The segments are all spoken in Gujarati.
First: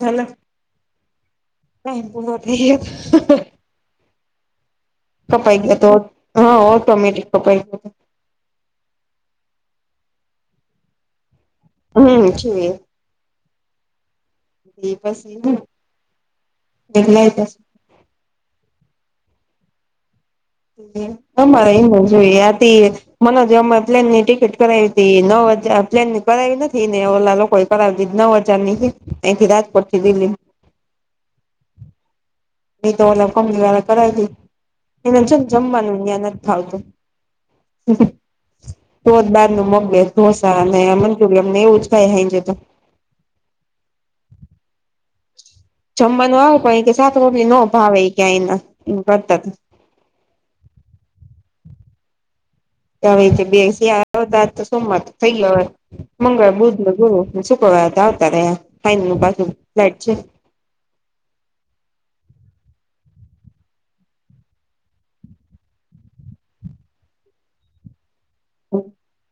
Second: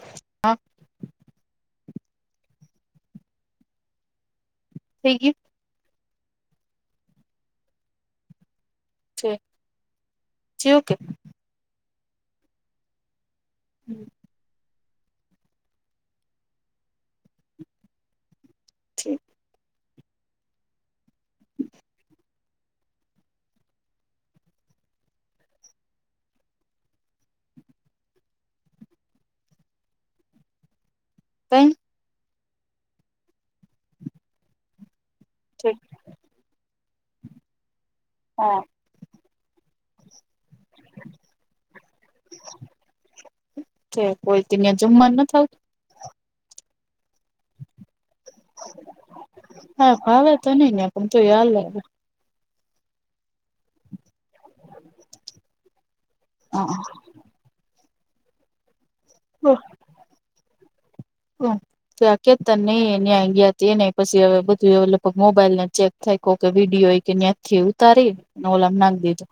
હેલો. હા થઈ ગયું કપાઈ ગયો તો હા ઓટોમેટિક કપાઈ ગયો. જે જેવુ કે. હમ છે. હમ [unintelligible] બેસલા જશે. ઠીક. તમારે એ ન જોઈ આથી. મને જે અમે પ્લેન ની ટિકિટ કરાવી હતી નવ હજ પ્લેન ની કરાવી નથી ને ઓલા લોકો. કરાવી દી નવ હજાર ની અહીથી રાજકોટ થી દિલ્હી. કઈ. એ તો ઓ કંપની વાળા કરાવી દી એને જેમ ઠીક જમવાનું મહેનત. ફાવ તુ હમ હમ. હા તો જ બાર ન મગબેઢસા અને મંચુરિયન ને એવું જ ખાય ખાઈ જ તો. કોઈ ત જુમા ન હતું. જમવાનું આવે પણ કે સાત મમ્ ન ભાવે ક્યાંના કરતાત હા ભાવે તો નહી ને પણ તો હાલે. હવે બેતા તો સોમવા થઈ ગવા મંગળ હા બુધ ન ગુરુ શુક્રવા આવતા રહે ફેન ફેલટ છે. ત્યાખ ત નઈ એં ગયા ત ન પછી હ બધું એ લગગ મોબાઈલ ને ચેક થ કો કે વિડીયો કે યાથી ઉતારીને ઓલામ નાખી દીધો.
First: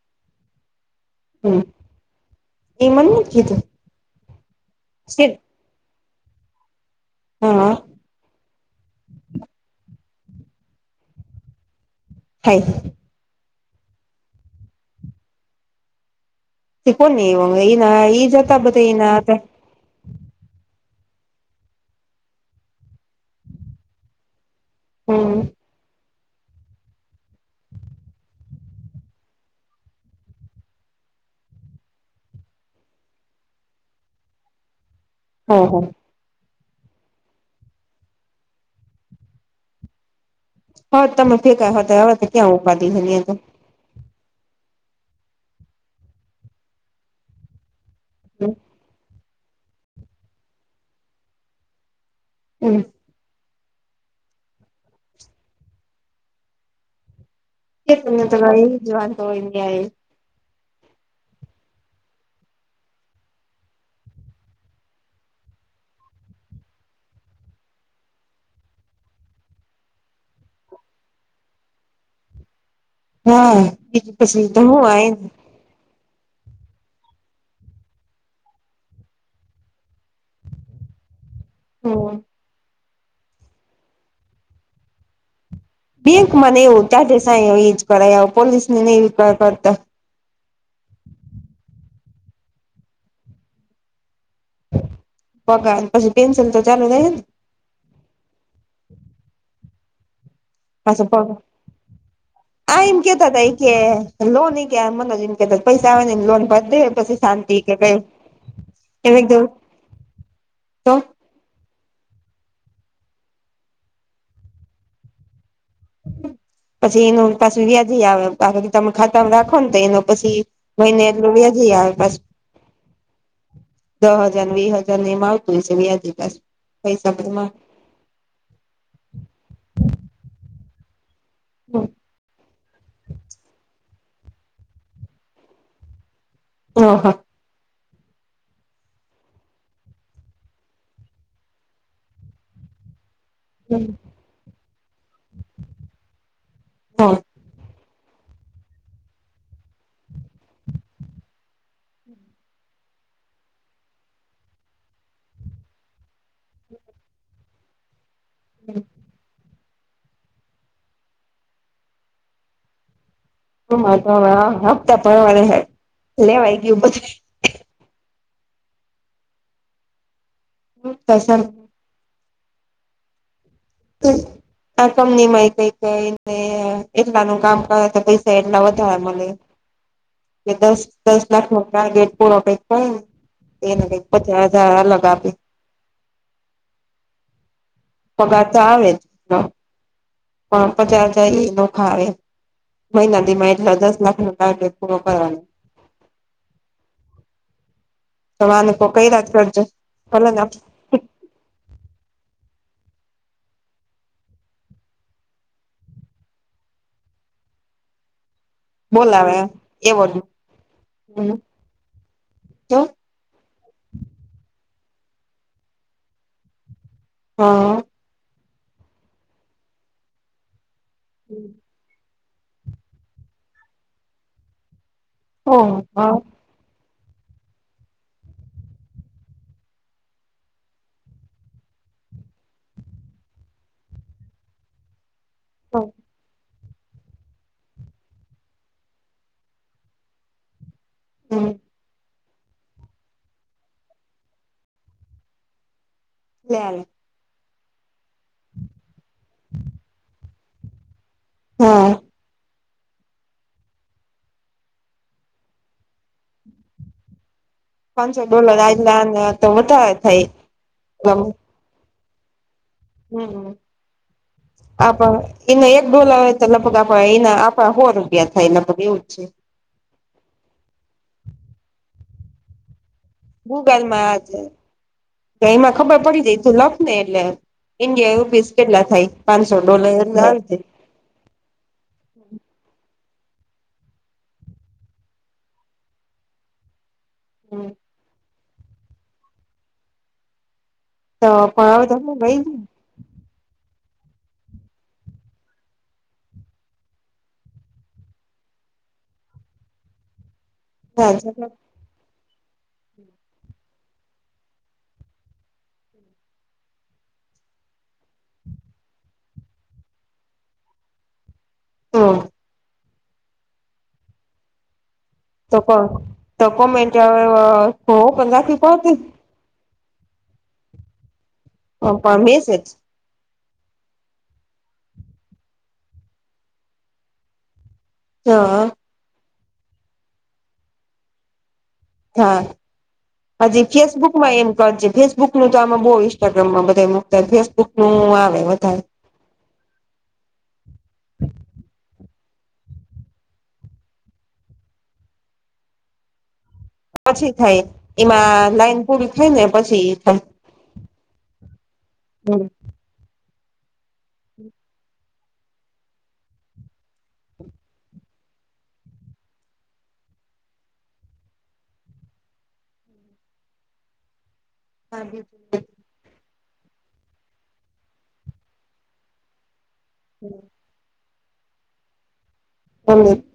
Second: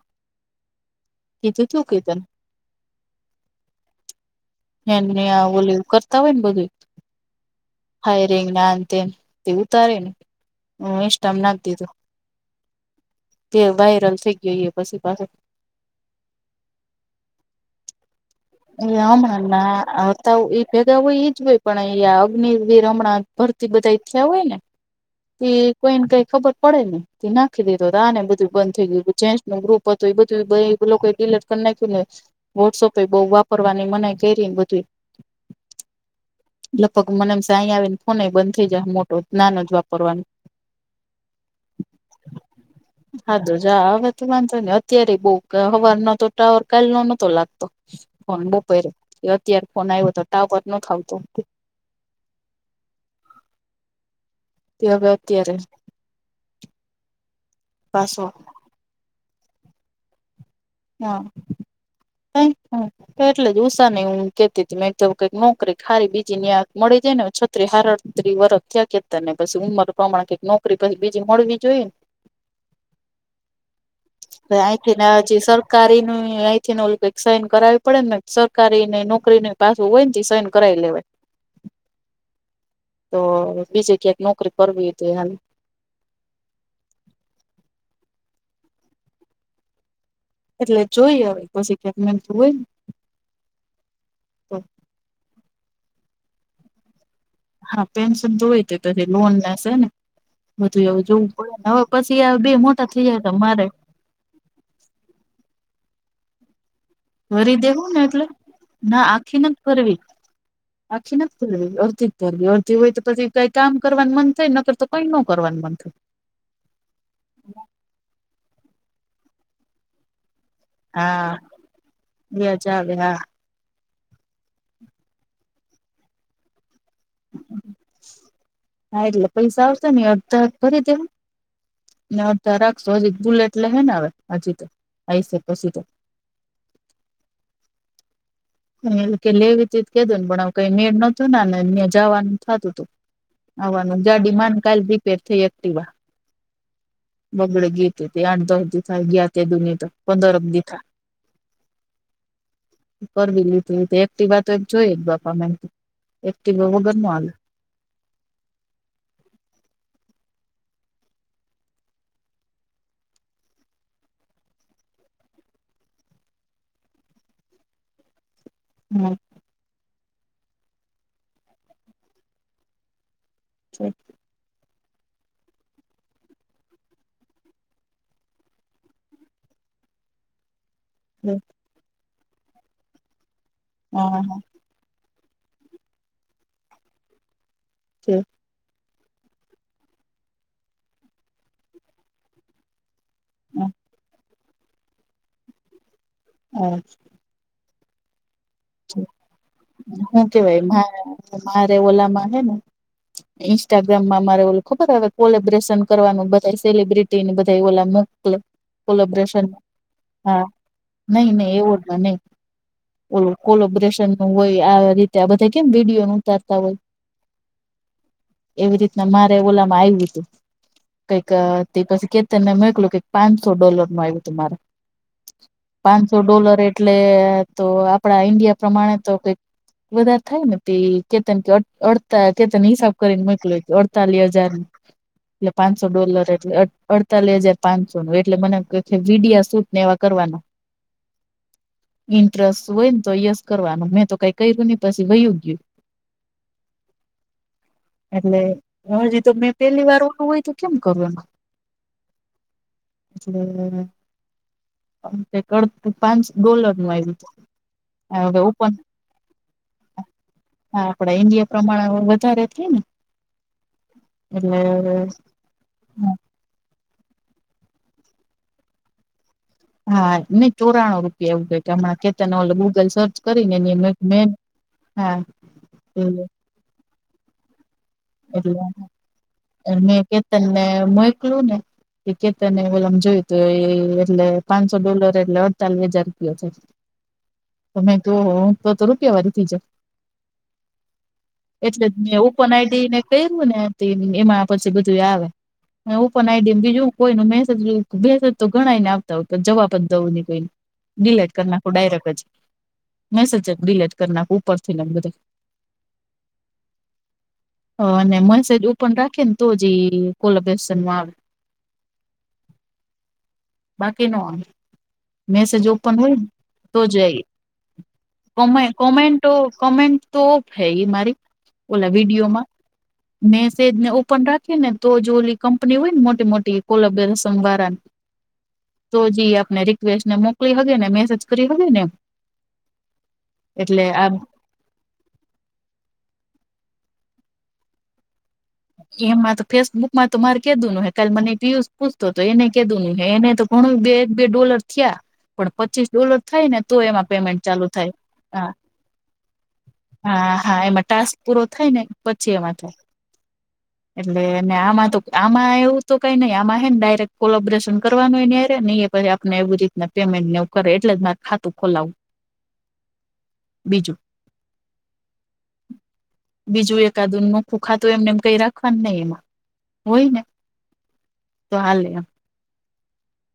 હમ એ મને કીધુ. એનેવું કરતા હોય ને બધું. હા. હાઈ રિંગ ના અંતે દીવ તારે ન હ સ્ટમ નાાગતી. થાય તે વાયરલ થઈ ગયો એ પછી પાસા. તે કોને એવા એવુ. ને અમણા ના આટા ભેગા હોય ઈજ હોય પણ અંયા અગ્નિવર હમણાં ભરતી બધા ઈ થયા હોય ને. હમ તે. કોઈને કઈ ખબરડેને નાખીધ તો આને બધું બંધ થઈ ગયું જે ન ગ્રુપ. એ બધું લોકો લટક નાખ્યું લે વોટસઅપે બઉ વાપરવાની મનાય કરી બધું. હમ હમ. લગભગ મને એમ સાંઈ આવે ને ફોન બંધ થઈ જાય મોટો જ નાાન જ કવાનું. હા તમે ભેગા હતા હવે તો ક્યાં ઉપાદી છે એની અંદર હાદો હવે તો વાંધો ને અત્યારે બહ હવાર ન તો ટાવર કાલ ન નતો લાગતો. ફોન બપેરે્યો અત્યારે ફોન આવ્યો તો ટાવર ન થ આવતો. હો. તે હવે અત્યારે એ તને પાછો તો એ જ વાંધ તો હોય નહીં. હા. [inaudible] હ તો એટલે જ ઉષા નહી હ કેતી હતી મેં કઈક નોકરી ખારી બીજી ન્યા મળી જાય ને ત હારત્રી વર્ષ થયા કેતા ને પછી ઉંમર પ્રમાણ કઈક નોકરી પછી બીજી મળવી જોઈએ ને. હા બીજ પછી ને તો હું આય અહીંથી જે સરકારી અહીંથી ન સાઈન કરાવવી પડે ને સરકારી ને નોકરીની પાછું હોય નેથી સાઈનાવી લેવાય. હોવે તો બીજે ક્યાંક નોકરી કરવી તે હાલે. બેંક ને એવું ટાઢે સાયે હોઈ એજ પોલીસની ને એવું કરવા કરતા. એટલે જોઈ હવે કોછી ક્યાકન હોય ને. તો પગાર પછી પેન્સિલ તો ચાલુ થાય છે ને. હા પેન્શન તો હોય તે તછ લોન હશે ને બધું પાછો એવું જોવું પગાર પડે હવે પછી આ બે મોટા એમ થઇ જા ય કેતા તો હતા મારે. લોન કે મ કે પૈસા આવે ને લોન ભ દે પછી. શાંતિ કરી કે દેવું કઈ ને, એટલે ના એમ આખી એકદમ નથી ભરવી. તો અડધી કરી અડધી હોય તો પછી કંઈ કામ કરવાનું મન થાય ન કરે તો, કઈ ન કરવાનું મન થાય. પછી એનું પાછું વ્યાજ આવે, બા. તમે ખાતા રાખો ને, તો એનો પછી મહિને હા એટલું વેજી આવે પાછું. વ્યાજ આવે હા દહ હજાર, વી હજાર ને એમાં આવતું હોય છે વ્યાજ, પૈસા પણ. હા, એટલે પૈસા આવશે ને, અડધા ફરી દેવા. એ અડધા રાખશો, હજી બુલેટ લે હે ને. હ,, હજી તો આ છે પછી તો ઓ હા. એટલે લેવી તો કે, તે પણ આવું કંઈ મેળ નથી થતા ને, જાવાનું થતું હતું. આવવાનું ગાડીમા, કાલ રિપેર થઈ એક્ટિવા. હા. બગડી ગઈ, આઠ-દસ દિવસ ગયા. તે દોની તો પંદરક દિવસ થયા. કરવી લીધી એક્ટવા તો જોઈ જ, બાપા. મને એક્ટવા વગર નો હાલે. [unintelligible] [unintelligible] હપતા ભરવાના હે લેવાઈ ગયું પછી, હમ્મ. [unintelligible] [unintelligible] [unintelligible] આ કંપની માં એ કઈ કઈ, ને એટલા નુ કામ કરે, તો પૈસા એટલા વધારા મળે. કે, દસ. દસ લાખ નો ટાર્ગેટ પૂરો, કંઈકને એને કંઈક હા હા પચાસ હજાર અલગ આપે. છે સાચા આવે જ, પણ પચાસ હજાર ઈ નોખા આવે. મહિના દીમાં એટલા દસ લાખ નો ટાર્ગેટ પૂરો કરવાનો. હમ્મ. તોને કઈ રાત કરજો. [unintelligible] હું કેવાય, મારે ઓલા માં હે ને. ઇન્સ્ટાગ્રામમાં મારે ઓલ ખબર હો, કોલેબ્રેશન કરવાનું, બધ સેલિબ્રિટીની, બધા ઓલા. બોલાવે કોલેબ્રેશન, એવોર્ડ હા. નહીં, નું નહીં, એવોડ ના, નહીં. જો ઓલ કોલોબરેેશન નું હોય, આ રીતે આ બધા કેમ વિડીયો ન ઉતારતા હોય? હા. એવી રીતના મારે ઓલા માં આવ્યું હતું કઈક, તે પછી કે તને મોકલું કે, પાંચસો ડોલર નુ આવ્યું તુ મારે, ઓહ હા પાંચસો ડોલર એ એટલે તો આપડા ઈન્ડિયા પ્રમાણે તો કંઈક બધા થાય ને, તે કેતન, કેડ, કેતન હિસાબ કરીને મોકલ, અડતાલીસ હજાર‌. [unintelligible] એટલે, પાંચસો ડોલર એટલે. અડતાલીસ હજાર પાંચસો નુ, એટલે મને વિડિયા શૂટ ને એવા કરવાના. હમ્મ. ઇન્ટરેસ્ટ હોય ને, તો યસ કરવાનું, મેં તો કઈ કર્યું નહીં, પછી વયું ગયું. લે આવી. એટલે, હજી તો મેં પેલી વાર ઓ હોય તો, કેમ કરું એમ? હા. [unintelligible] તે કરડતું પાંચ ડોલર નું આવ્યુંતૂ પાંચસો ડોલર આટલા ને તો વધારે થાય. હા આપડા ઇન્ડિયા પ્રમાણ વધારે થાય ને હમ, એટલે આપ. એના એક ડઢોલા હોય, તો લગભગ આપ એના આપણા હો રૂપિયા થાય, લગભગ એવું જ છે. હા, નઈ, ચોરાણું રૂપિયા, એવું કે હમણાં તો ઓલે ગૂગલ સર્ચ. કરીને ગૂગલ માં મેં છે, હા તો એમાં ખબર એ પડી જાય, તું લખ ની એટલે. ઇન્ડિયા એ બીસ એટલે પેટલા થાય, પાંચસો ડોલર. કરો ને એ કેતર ને ઓલામાં જોયું તૂ એ એટલે પાંચસો ડોલર એટલે અડતાલીસ હજાર રૂપયો છે. હમ્મ મે તો હું તો તો રૂપિયા વાળી થાય જય તો એટલે પણ હવે મે તમે ઉપન ને કું ને એમાં પછી બધું આવે ઓપન આઈડી બીજું કોઈ મેસેજ મેસેજ તો ગણાય ન આવતા હોય જવાબ જ દવું કોઈને. ડિલેટ કરી ગઈ નાખું ડાયરેક્ટ જ મેસેજ જ ડિલેટ કર નાખું ઉપર થી ને બધાય હ અને મેસેજ ઓપન રાખે ને તો જ કોલબેશનમાં આવે. તો બાકી નો આવે મેસેજ તો ઓપન હોયને તો કોમેન્ટ જઈ ઓપન રાખવી કોમે પડતી કોમેન્ટ તો કોમેન્ટ તો ઓફ હે મારી ઓલા પણ વિડીયોમાં મેસેજ મેસેજ ને ઓપન રાખી ને તો જો ઓલી કંપની હોય ને મોટી મોટી કોલબ રસમ વાળા હા તો જે આપને રિકવેસ્ટને મોકલી હવે ને મેસેજ કરી હકે ને હા હજી એટલે આ ફેસબુકમાં એમ કજ ફેસબ બુક નું તો આમે બહુ ઇન્સ્ટાગ્રામ માં બધ મૂકતાાય ફેસબુક નું આવે બ એમાં તો ફેસબુક માં તો મારે કધું ન હે કાલે મને એ પીયુસ પૂછતો તો એને કધું નું હે એને તો ઘણું બે એક બે ડોલર થયા પણ પચીસ ડોલર થઈ ને તો એમાં પછી પેમેન્ટ ચાલુ થાય હા એમાં લાઈન પૂરી થાય ને પછી હા હા એમાં ટાસ્ક પૂરો થાય ને પછી એમાં થાય એટલે આમાં તો આમાં એવું તો કઈ નઈ આમાં હ ને ડાયરેક્ટ કોલોબરેશન કરવાનુંય ને નહી પછ આપણે એવવી જ રીતના પેમેન્ટવ કરે એટલે જ મા ખાતું ખોલાવું બીજું [unintelligible] બીજું એકાદુન ન ખુખા તો એમને એમ કઈ રાખવાનું નહી એમાં હોય ને તો હાલે એમ [inaudible]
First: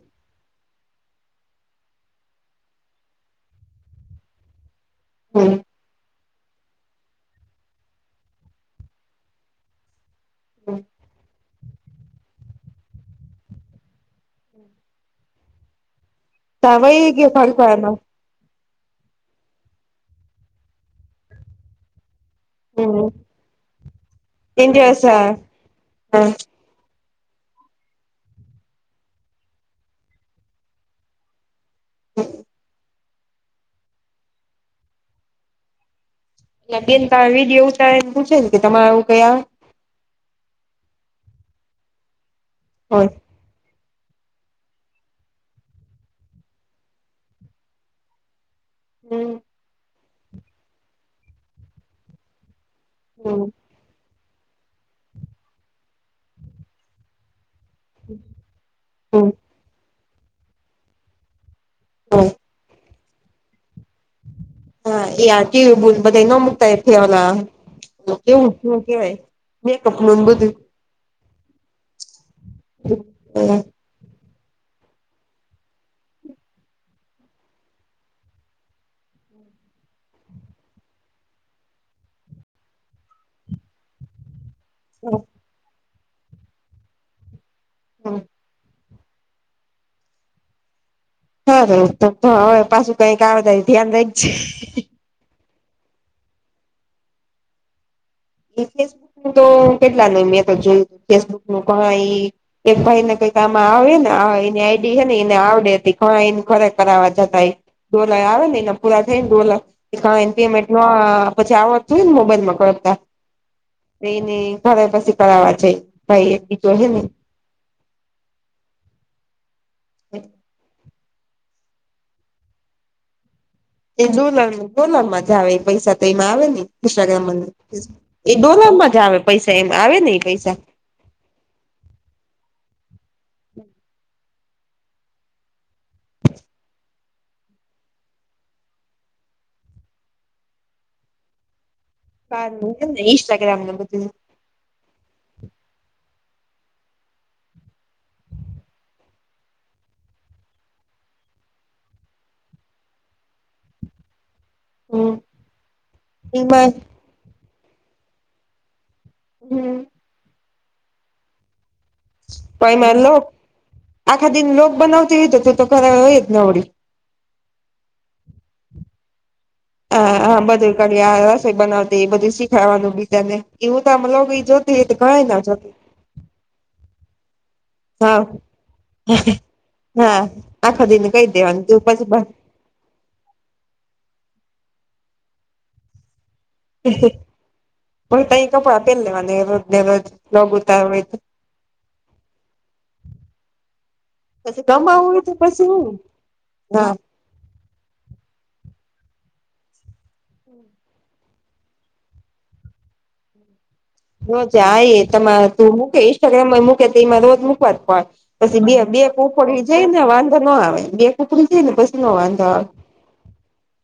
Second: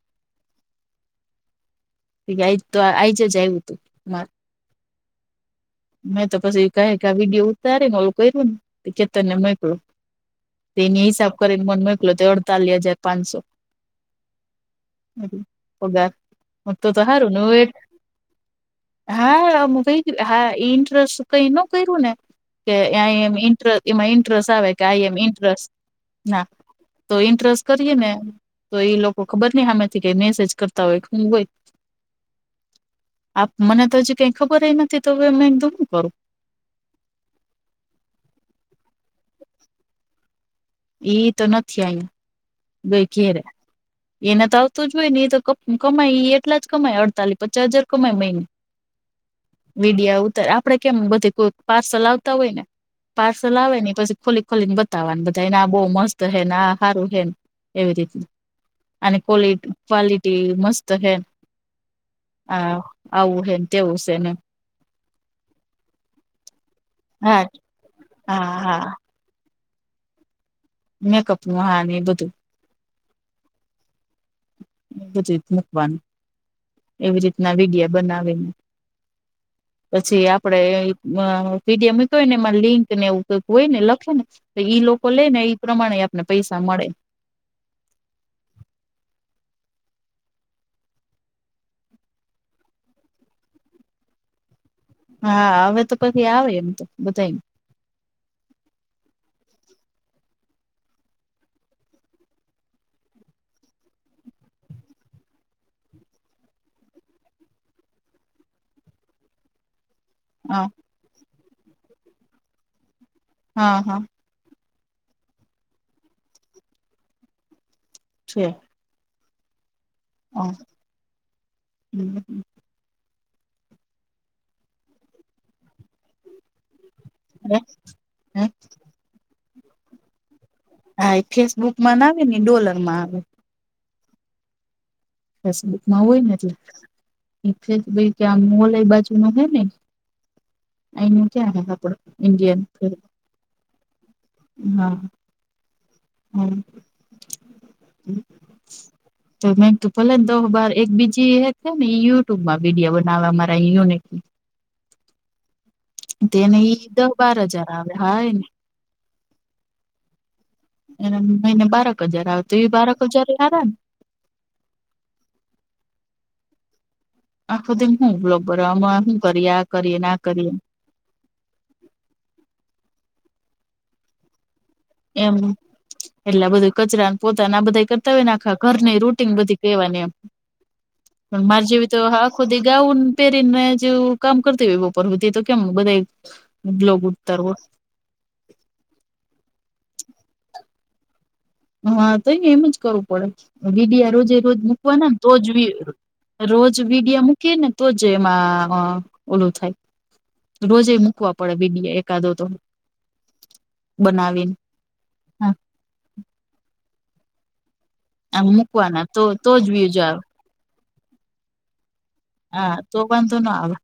હ આજ તો આઈજ જ આવું હતું મારે હમ્મ મેં તો પછી કઈ ક વિડીયો ઉતારી ને ઓલું કર્યું ને કેતન ને મોકલું તેની હિસાબ કરીને મને મોકલો તે અડતાલીસ હજાર પાંચસો [inaudible] પગાર મ થાય તો તો વહી ગયો સારું ને ફડકવામાં હા કઈ હા ઇન્ટરે કઈ ન કર્યું ને કે હમ આમ ઇન્ટ એમાં ઇન્ટરેસ્ટ આવે કે આ ઇન્ટરેસ્ટ એમ હા ઇન્ટરેસ્ટ ના તો ઇન્ટરેસ્ટ કરીએ ને તો એઈ લોકો ખબર નહિ હમેથી કઈ મેસેજ કરતા હોય હોય. [inaudible] આપ મને તો હજી કઈ ખબર હ નથી તો હવે અમે એકદું હુ કરું. બેન ત વિડીયો ઉતારે ને પૂછે ને કે તમારે આવું કઈ આવે એ તો નથી આય ગઈ હોય ઘેરે એના તો આવતું જ હોય ને એ તો કમાય એ એટલા જ કમાય અડતાલીસ પચાસ હજાર કમાય મહિને હમ્મ વિીડિયા ઉતર આપડે કેમ બધી કોઈ પાર્સલ આવતા હોય ને હમ પાર્સલ આવે ને પછી ખોલી ખોલીને બતાવાનું બધાને આ બહ મસ્ત હે ને આ સારું હે ને એવી રીત અને ક્લિ ક્વલિટી મસ્ત છેે હમ આ આવું હેમ, તેવું છેને હા એ આ કેવી બોલ બધા ન મુતાયલા હા કેવું હા શું હા કેવાય. મેકઅપ નો બધુ મેકઅપ નું હા એ બધું [unintelligible] એ જ રીત મૂકવાનું, એવી રીતના વિડિયા બનાવીને. હમ્મ પછી આપડે મ વિડીમય ને એમાં લિંક ને એવું હોય ને લખે ને તો ઈ લોકો લે ને એઈ પ્રમાણે આપને પૈસા મળે હા હારુ તો હવે પાછું કઈક આવે ત્યાં ધ્યાન રાખજે. હા હવે તો કઈબી આવે એમ તો બધા એ ફેસબુક નુ તો કેટલા ન મેં તો જોય ફેસબુક નું પણ ઈ એક ભાઈને કંઈક કામ આવ્યુને આ એની આઈ ડી હેને એને આવડે તી કઈ ખરે કરાવવા જતા એ ડોલા આવે ને એના પૂરા થઈને ડોલા ઈકાવેન તેમેટ હા મા પછી આવડતું હોય ને મોબાઈલમાં કરતા. હા હ એને ઘરે પછી કરાવવા જઈ, ભાઈ એક બીજો હોહે ને છે. હા હમ્મ હમ્મ એ જુલર ડોલર માં જ આવે પૈસા તો એમાં આવે ને ઇન્સ્ટાગ્રામ મા એ ડોલમાં જ આવે પૈસા એ આવે નને પૈસા હા એ ફેસબુક માંના આવે ને ડોલર માં આવે ફેસબુકમાં હોય ને, એટલે એ ભ ક્યાં મોલ એ બાજુ ન હ ને એનું ક્યાં હ પડે કાર મુકેને ઈન્સ્ટાગ્રામ નંબર જોઈએ હા હમ્મ [inaudible] તો મેમ ભલે ને દો બાર એક બીજી હે છે ને ઈ યુટ્યુબમાં વિડીયો બનાવા મારા એલોનેક [inaudible] તેને એમાં ઈ દસ બાર હજાર આવે, હાય ને [unintelligible] એને મહિને બાારેક હજાર આવે તો પણ એ એમાં બારેક લોક હજાર એ હારા ને આખા દિન લોગ બનાવતી હોય તો તો તો કર હોય જ નવડી આખો દી હું બ્લોગ બનવામા હું કરીયા હા હા બધું કરીયા રસોઈ બનાવતી એ બધું શીખાવાનું બી તને ને એવું તોમ જો તેટ ગાય ના જગે એટલા બધું કચરા ને પોતાના બધાઈ હા કટાઈ નાખા ઘરની રૂટીન બધી કેવાની એમ, હા આખો દિન કહી પણ દેવાનું મારે તું જેવી તો પછી હા ખો પણ દિન ગાઉન પહેરીને મે જેવું કામ કરતી હોય બપોર હુધી તો કેમ બધે બ્લોગ ઉતારવો પણ તહીતો પહેર લેવાની બ્લૉગ ઉતારવી હા તો એને એમજ કરવું પડે, વીડિયા રોજે રોજ પછી કમાવું મૂકવાના ને હોય તો જુએ પછી હું રોજ હા વિડિયા મૂકી ને, તો જ એમાં અ ઓલું થાય. રોજે મુકવા પડે વિડીયો એકાદો તો. બનાવીને રોજે આ તમારે હા તું મૂકે ઇન્સ્ટાગ્રામમાં મૂકે તો એમાં રોજ મૂકવાજ પ આમ પછી બે બે મૂકવાના તો તો જ કોકડી જાય વ્યુજ ને આવે વાંધો ન આવે બે કોકડી જાય ને પછી ન વાં હા તો પણ તો ન આવે.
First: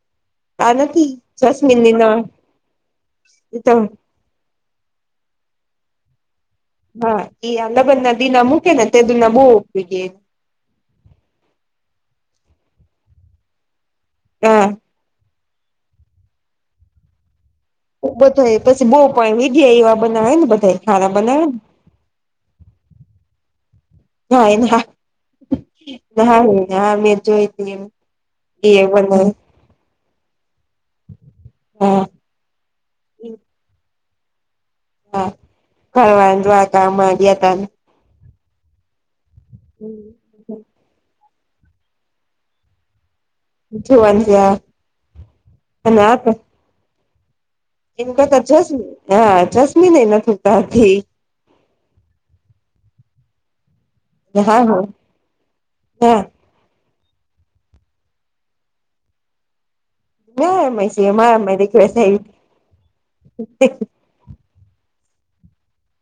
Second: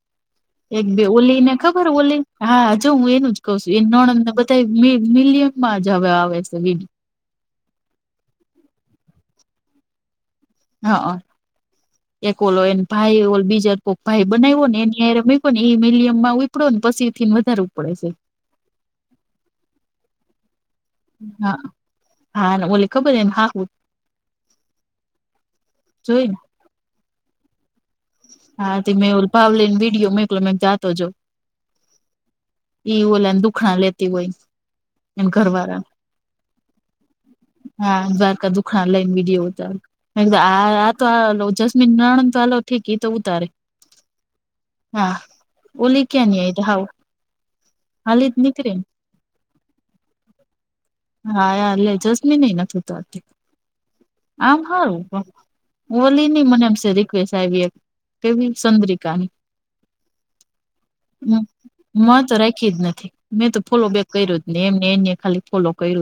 આ એક બે નથી ઓલી ને જસ્મીન ખબર ની નળ ઓલી, હા જો હું એનું જ કઉ છું એ નણદ ને બધ તે મી મિલિયનમાં જ હવે આવે છે વિડીઓ હા એ અલગજ નદીના મૂકે ને [unintelligible] હા અ એક ઓલો એને ભાઈ ઓ બીજા કોક ભાઈ બનાવ્યો ને હા એ એ હારે મુકયો એ મિલિયમ માં ઉયપડો ને પછી થી વધારે ઉપડે છે. પછી બહુ પણ વિડિયા એવા બનાવે ને બધાય. હા હા ને ઓલે ખબર એ ને હાહું. ના ના જોઈ ને ના હ મેં જોઈતી એમ. હાથી મેં એવું ભાવલી ને વિડીયો મેકલ્યો મે આતો જો. હા એ ઓલાન દુખા ન લેતી હોય. એમ હા ઘરવાળા કાય વાંધો આ ગામા ગ્યા તા. હા દ્વારકા દુખા લઈન વિડીયો ઉતારો મે કિધુ આ આ તો જસમીન નણંદ તો. ઠીકે તો ઉતારે જોવાનું છે હા ઓલી ક્યાં નય હાઉ. એન કરતા જશમી હા જસ્મીન નહ નથી [unintelligible] વતી. હા યાર લે જસમીન ને નથી થાતી. આમ હા હા હારું ઓલી ની મને એમ છેેરી. એક કેવી સંદ્રિકાની. ના ના રિક્વેસ્ટ મેંતો આવી રાખી જ નથી મેં તો ફૂલો બે કર્યું ને એમને એ ખાલી ફોલો કર્યું.